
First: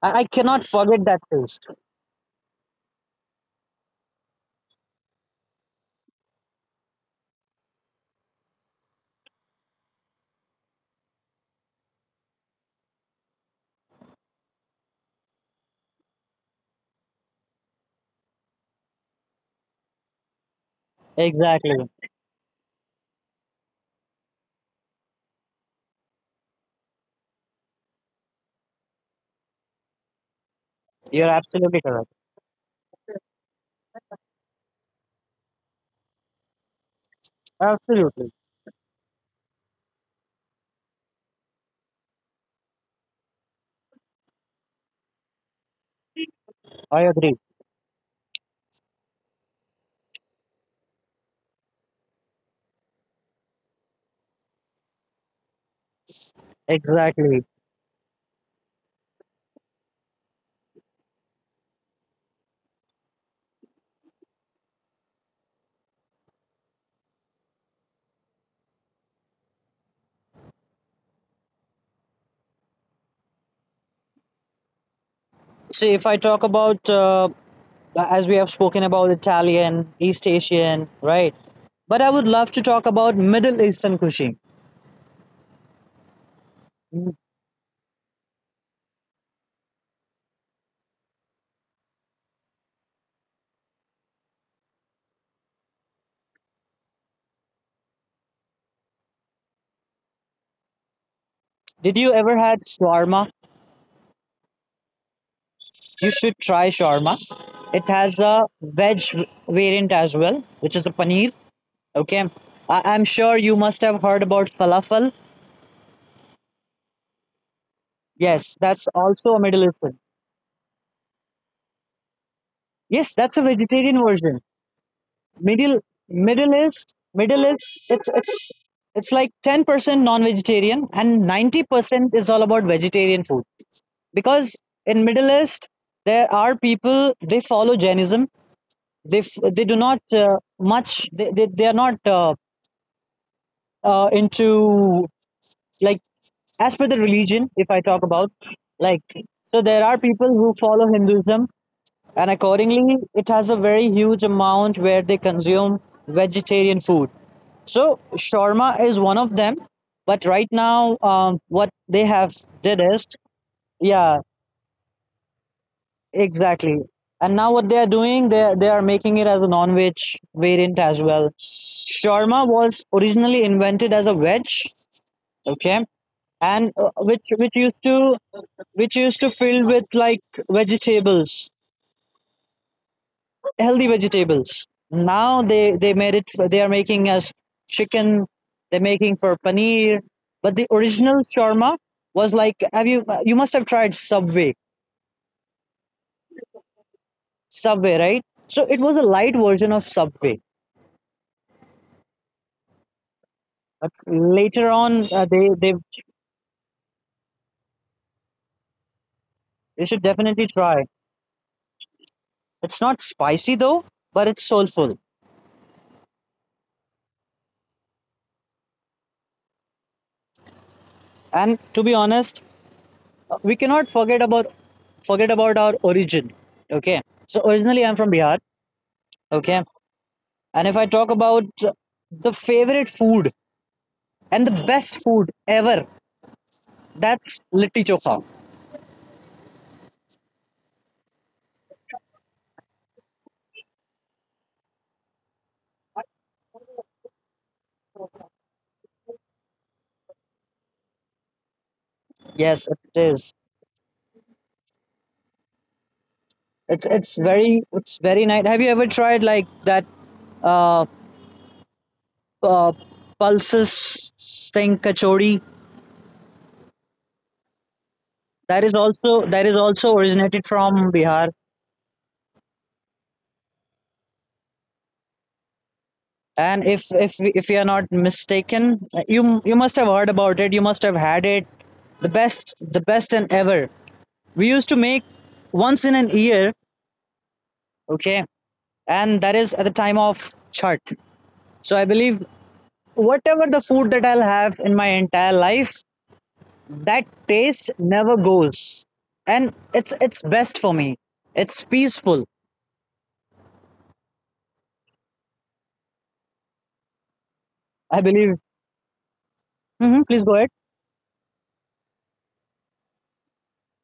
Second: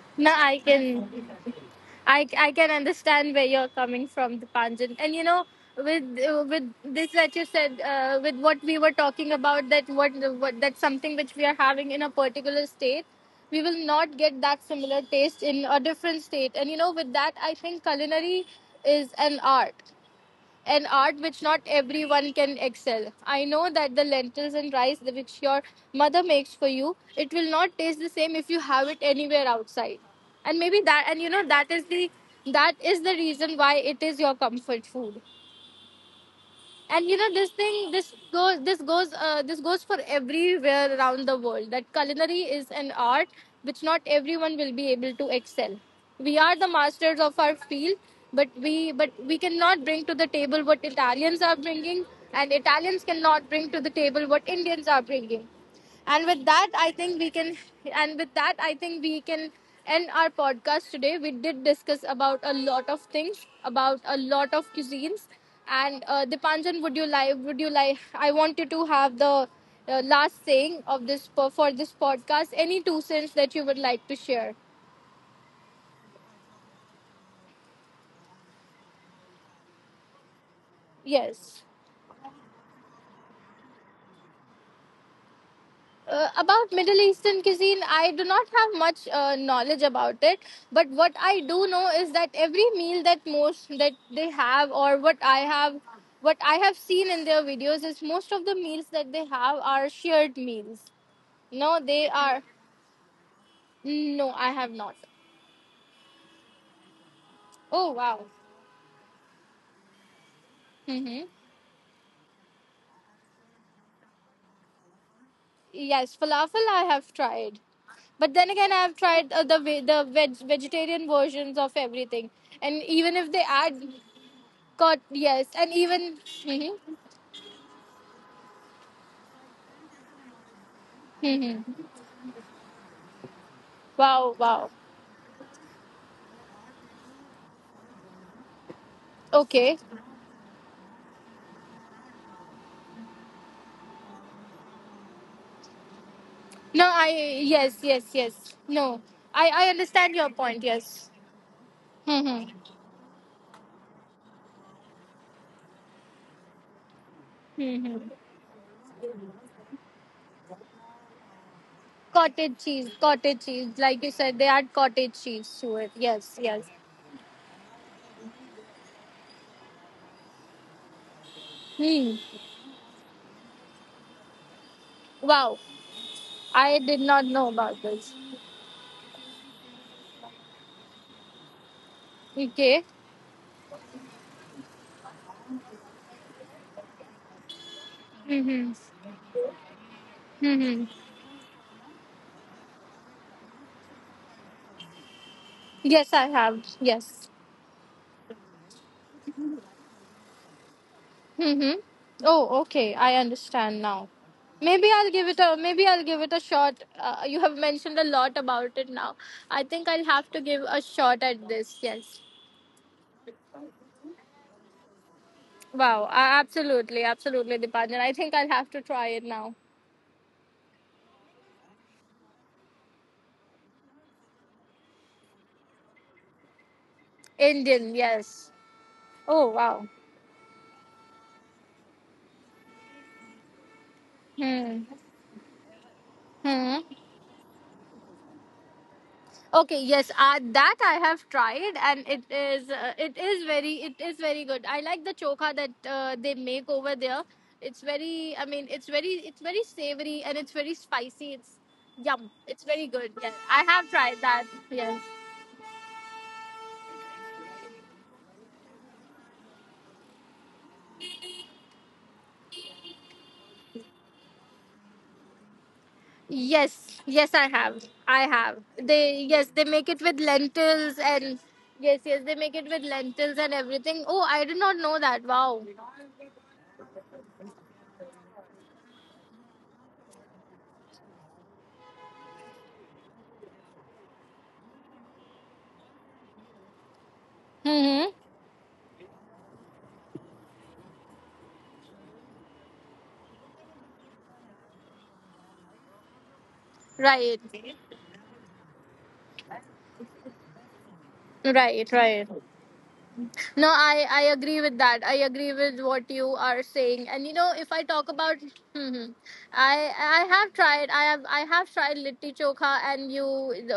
Speaker 2: I
Speaker 1: Now I
Speaker 2: cannot forget that
Speaker 1: can.
Speaker 2: taste.
Speaker 1: I can understand where you're coming from, the Dipanjan. And you know, with this that you said, with what we were talking about, that what that's something which we are having in a particular state, we will not get that similar taste in a different state. And you know, with that, I think culinary is an art, an art which not
Speaker 2: Exactly.
Speaker 1: everyone can excel. I know that the lentils and rice the which your mother makes for you, it will not taste the same if you have it anywhere outside. And maybe that,
Speaker 2: You're
Speaker 1: and you know,
Speaker 2: absolutely correct.
Speaker 1: that is the reason why it is your comfort food. And you know, this thing,
Speaker 2: Absolutely.
Speaker 1: this goes for everywhere around the world, that culinary is an art which not everyone will be able to excel. We are the
Speaker 2: I
Speaker 1: masters
Speaker 2: agree.
Speaker 1: of our field, but we cannot bring to the table what Italians are bringing, and Italians cannot bring to the table what Indians are bringing. And with that, I think we
Speaker 2: Exactly.
Speaker 1: can. And with that, I think we can end our podcast today. We did discuss about a lot of things, about a lot of cuisines. And Dipanjan, would you like? Would you like? I want you to have the last saying of this for this podcast. Any two cents that you would like to share?
Speaker 2: See, if I talk about, as we have spoken about Italian, East Asian, right?
Speaker 1: Yes.
Speaker 2: But I would love to talk about Middle Eastern cuisine.
Speaker 1: About Middle
Speaker 2: Mm.
Speaker 1: Eastern cuisine, I do not have much knowledge about it. But what I do know is that every meal that most that they have, or what I have seen in their videos, is most of the meals that they have are shared meals. No,
Speaker 2: Did you
Speaker 1: they
Speaker 2: ever
Speaker 1: are.
Speaker 2: had shawarma?
Speaker 1: No, I have not.
Speaker 2: You should try shawarma. It
Speaker 1: Oh
Speaker 2: has
Speaker 1: wow.
Speaker 2: a veg variant as well, which is the paneer.
Speaker 1: Mm-hmm.
Speaker 2: Okay. I'm sure you must have heard about falafel.
Speaker 1: Yes, falafel I have tried. But
Speaker 2: Yes,
Speaker 1: then again,
Speaker 2: that's
Speaker 1: I've
Speaker 2: also a
Speaker 1: tried
Speaker 2: Middle
Speaker 1: the
Speaker 2: Eastern.
Speaker 1: vegetarian versions of everything, and
Speaker 2: Yes,
Speaker 1: even
Speaker 2: that's
Speaker 1: if
Speaker 2: a
Speaker 1: they
Speaker 2: vegetarian
Speaker 1: add
Speaker 2: version.
Speaker 1: God, yes,
Speaker 2: Middle
Speaker 1: and even.
Speaker 2: Middle East Middle East it's it's like 10% non-vegetarian and
Speaker 1: Mhm,
Speaker 2: ninety
Speaker 1: mhm.
Speaker 2: percent is all about vegetarian food,
Speaker 1: Wow,
Speaker 2: because
Speaker 1: wow.
Speaker 2: in Middle East there are people, they follow Jainism. They do
Speaker 1: Okay.
Speaker 2: not, much they are not into, like, as per
Speaker 1: No,
Speaker 2: the
Speaker 1: I
Speaker 2: religion, if I
Speaker 1: yes,
Speaker 2: talk
Speaker 1: yes,
Speaker 2: about,
Speaker 1: yes. No,
Speaker 2: like, so
Speaker 1: I
Speaker 2: there are
Speaker 1: understand
Speaker 2: people
Speaker 1: your
Speaker 2: who
Speaker 1: point.
Speaker 2: follow
Speaker 1: Yes.
Speaker 2: Hinduism, and
Speaker 1: Mhm,
Speaker 2: accordingly it has a very huge amount where they consume vegetarian food. So
Speaker 1: mhm.
Speaker 2: shawarma is one of them, but right now, what they have
Speaker 1: Cottage
Speaker 2: did
Speaker 1: cheese,
Speaker 2: is,
Speaker 1: cottage cheese. Like
Speaker 2: yeah,
Speaker 1: you said, they add cottage cheese to it. Yes, yes.
Speaker 2: exactly. And now what they are doing, they are making it as a non-veg variant as well.
Speaker 1: Hmm.
Speaker 2: Shawarma was originally invented as a veg,
Speaker 1: Wow,
Speaker 2: okay, and
Speaker 1: I
Speaker 2: uh,
Speaker 1: did
Speaker 2: which
Speaker 1: not
Speaker 2: which
Speaker 1: know
Speaker 2: used
Speaker 1: about
Speaker 2: to,
Speaker 1: this.
Speaker 2: which used to filled with like vegetables,
Speaker 1: Okay.
Speaker 2: healthy vegetables. Now they made it. They are making us chicken. They're
Speaker 1: Mm-hmm.
Speaker 2: making for paneer. But the
Speaker 1: Mm-hmm.
Speaker 2: original shawarma was like, have you must have tried Subway.
Speaker 1: Yes, I have. Yes.
Speaker 2: Subway, right? So it was a light version of Subway.
Speaker 1: Mm-hmm. Oh, okay. I understand
Speaker 2: But
Speaker 1: now.
Speaker 2: later
Speaker 1: Maybe I'll
Speaker 2: on,
Speaker 1: give
Speaker 2: uh,
Speaker 1: it a
Speaker 2: they they
Speaker 1: shot. You have mentioned a lot about it now. I think
Speaker 2: they
Speaker 1: I'll
Speaker 2: should
Speaker 1: have to
Speaker 2: definitely
Speaker 1: give a
Speaker 2: try.
Speaker 1: shot at this. Yes.
Speaker 2: It's not spicy though, but it's soulful.
Speaker 1: Wow. Absolutely, absolutely, Dipanjan. I think I'll have to try it now.
Speaker 2: And to be honest, we cannot forget about our origin. Okay. So originally I'm
Speaker 1: Indian.
Speaker 2: from Bihar.
Speaker 1: Yes. Oh,
Speaker 2: Okay.
Speaker 1: wow.
Speaker 2: And if I talk about the favorite food and the
Speaker 1: Hmm.
Speaker 2: best food ever,
Speaker 1: Hmm.
Speaker 2: that's litti chokha.
Speaker 1: Okay, yes, that I have tried, and it is very good. I like the chokha that they make over there. It's very, I mean, it's very savory and it's very spicy. It's yum.
Speaker 2: Yes,
Speaker 1: It's
Speaker 2: it
Speaker 1: very good.
Speaker 2: is.
Speaker 1: Yes, I have tried that. Yes,
Speaker 2: It's very, it's very nice. Have you ever tried like that uh, uh pulses thing, kachori?
Speaker 1: yes, yes, I have. I have. They
Speaker 2: That is
Speaker 1: yes, they
Speaker 2: also
Speaker 1: make it with
Speaker 2: originated from
Speaker 1: lentils
Speaker 2: Bihar.
Speaker 1: and yes, yes, they make it with lentils and everything. Oh, I did not know that. Wow.
Speaker 2: And if if you are not mistaken, you must have heard about it. You must have had it. The best and ever. We used to make once in an year.
Speaker 1: Mm-hmm.
Speaker 2: Okay, and that is at the time of chart. So I believe, whatever the food that I'll have in my entire life, that
Speaker 1: Right.
Speaker 2: taste never goes, and it's best for me. It's
Speaker 1: Right.
Speaker 2: peaceful.
Speaker 1: Right. No, I agree with that. I agree with what you are saying. And you know, if I
Speaker 2: I
Speaker 1: talk
Speaker 2: believe.
Speaker 1: about, mhm. I
Speaker 2: Hmm, please
Speaker 1: I
Speaker 2: go ahead.
Speaker 1: have tried. I have tried litti chokha and you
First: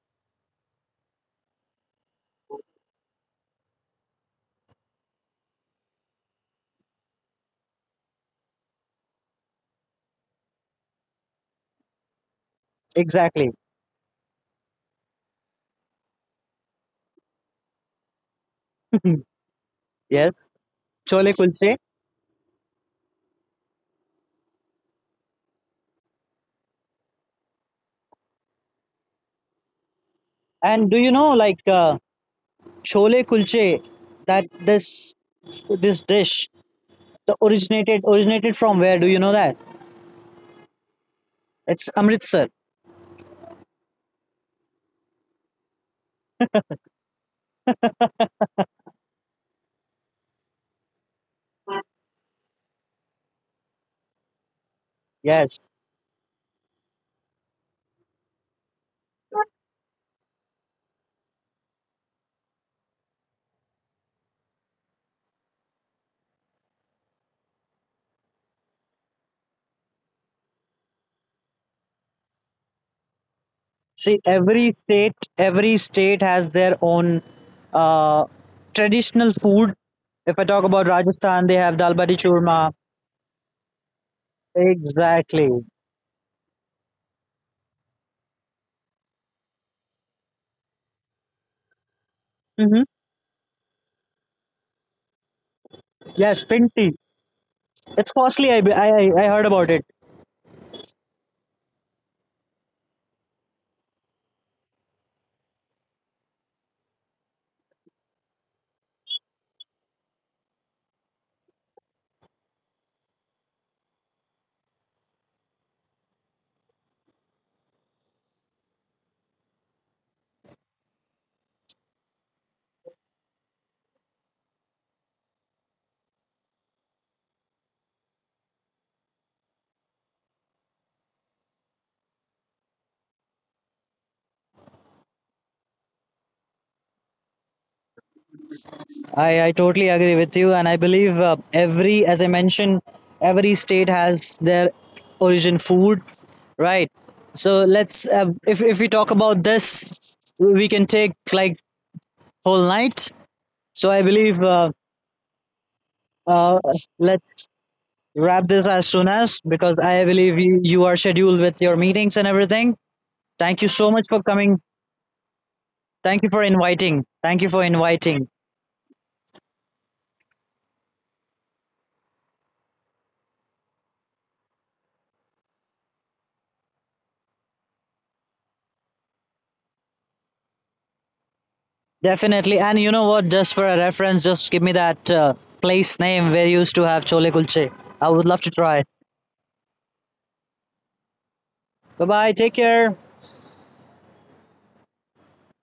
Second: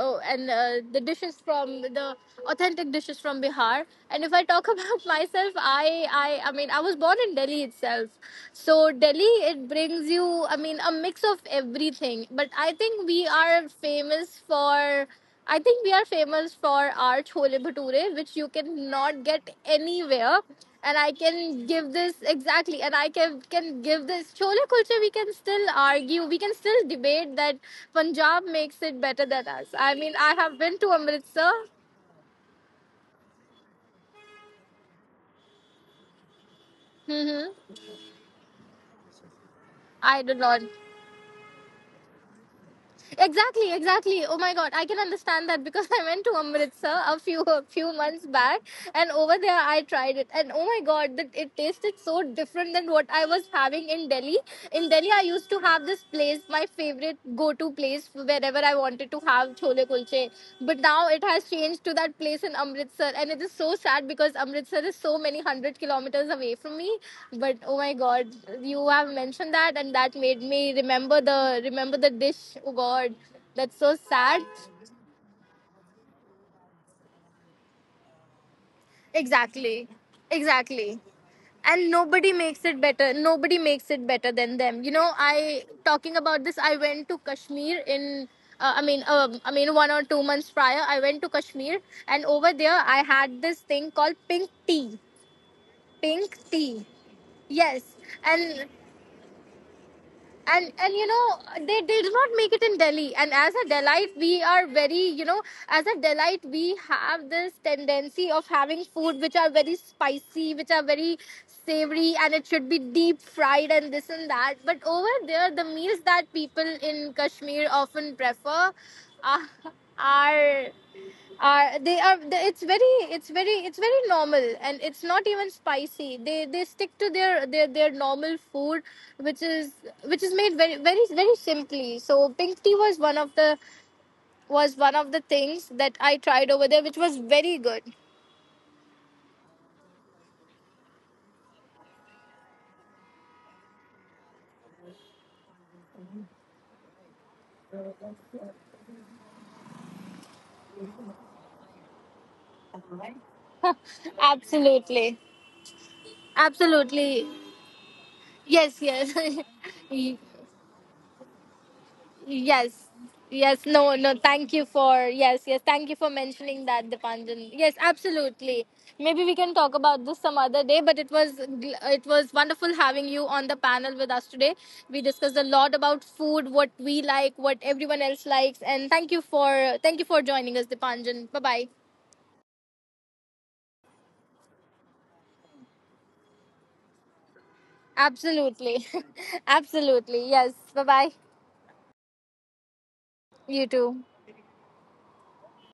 Speaker 1: oh, and the dishes from the authentic dishes from Bihar. And if I talk about myself, I mean I was born in Delhi itself. So Delhi, it brings you, I mean, a mix of everything. But I think we
Speaker 2: Exactly.
Speaker 1: are famous for I think we are famous for our chole bhature, which you cannot get
Speaker 2: yes,
Speaker 1: anywhere. And I
Speaker 2: chole
Speaker 1: can
Speaker 2: kulche.
Speaker 1: give this exactly, and I can give this chole kulcha. We can still argue, we can still debate that Punjab makes it better than us. I mean, I have been
Speaker 2: And
Speaker 1: to
Speaker 2: do you know,
Speaker 1: Amritsar.
Speaker 2: like, chole kulche, that this dish, the
Speaker 1: Hmm.
Speaker 2: originated originated from where? Do you know that?
Speaker 1: I do not.
Speaker 2: It's Amritsar.
Speaker 1: Exactly, exactly. Oh my God, I can understand that, because I went to Amritsar a few months back, and over there I tried it, and oh my God, that it tasted so different than what I was having in Delhi. In Delhi, I used to
Speaker 2: Yes.
Speaker 1: have this place, my favorite go-to place wherever I wanted to have chole kulche, but now it has changed to that place in Amritsar, and it is so sad because Amritsar is so many hundred kilometers away from me. But oh my God, you have mentioned that, and that made me remember the dish. Oh God, that's so
Speaker 2: See,
Speaker 1: sad.
Speaker 2: every state has their own uh, traditional food.
Speaker 1: Exactly,
Speaker 2: If I talk about
Speaker 1: exactly.
Speaker 2: Rajasthan, they have dal
Speaker 1: And
Speaker 2: bati
Speaker 1: nobody makes
Speaker 2: churma.
Speaker 1: it better, than them. You know, I
Speaker 2: Exactly.
Speaker 1: talking about this, I went to Kashmir in I mean I mean 1 or 2 months prior I went to Kashmir, and over there
Speaker 2: Hmm.
Speaker 1: I had this thing called pink tea. Pink
Speaker 2: Yes,
Speaker 1: tea.
Speaker 2: pinti.
Speaker 1: Yes.
Speaker 2: It's costly. I,
Speaker 1: And
Speaker 2: I I I heard about it.
Speaker 1: and you know, they did not make it in Delhi, and as a Delite we are very you know, as a Delite, we have this tendency of having food which are very spicy, which are very savory, and it should be deep fried and this and that. But over there, the meals that people in Kashmir often prefer are, are are they, it's very it's very it's very normal, and it's not even spicy. They stick to their normal food which is made very very simply. So pink tea was one of the was one of the things that I tried over there, which was very good.
Speaker 2: I totally agree with you, and I believe, every, as I mentioned, every state has their origin food, right? So let's, if we talk about this, we can take like whole night. So I believe.
Speaker 1: Absolutely.
Speaker 2: Uh,
Speaker 1: Absolutely.
Speaker 2: let's wrap this
Speaker 1: Yes,
Speaker 2: as soon
Speaker 1: yes.
Speaker 2: as, because I believe you, you are scheduled with your meetings and everything.
Speaker 1: Yes.
Speaker 2: Thank
Speaker 1: Yes.
Speaker 2: you
Speaker 1: No,
Speaker 2: so much
Speaker 1: no.
Speaker 2: for
Speaker 1: Thank you
Speaker 2: coming.
Speaker 1: for yes, yes. Thank you for
Speaker 2: Thank you for
Speaker 1: mentioning that,
Speaker 2: inviting.
Speaker 1: Dipanjan. Yes, absolutely. Maybe we can talk about this some other day, but it was it was wonderful having you on the panel with us today. We discussed a lot about food, what we like, what everyone else likes, and thank you for joining us, Dipanjan. Bye bye.
Speaker 2: Definitely. And you know what? Just for a reference, just give me that place name where you used to have chole kulche. I would love to
Speaker 1: Absolutely,
Speaker 2: try.
Speaker 1: absolutely. Yes. Bye bye.
Speaker 2: Bye bye. Take care.
Speaker 1: You too.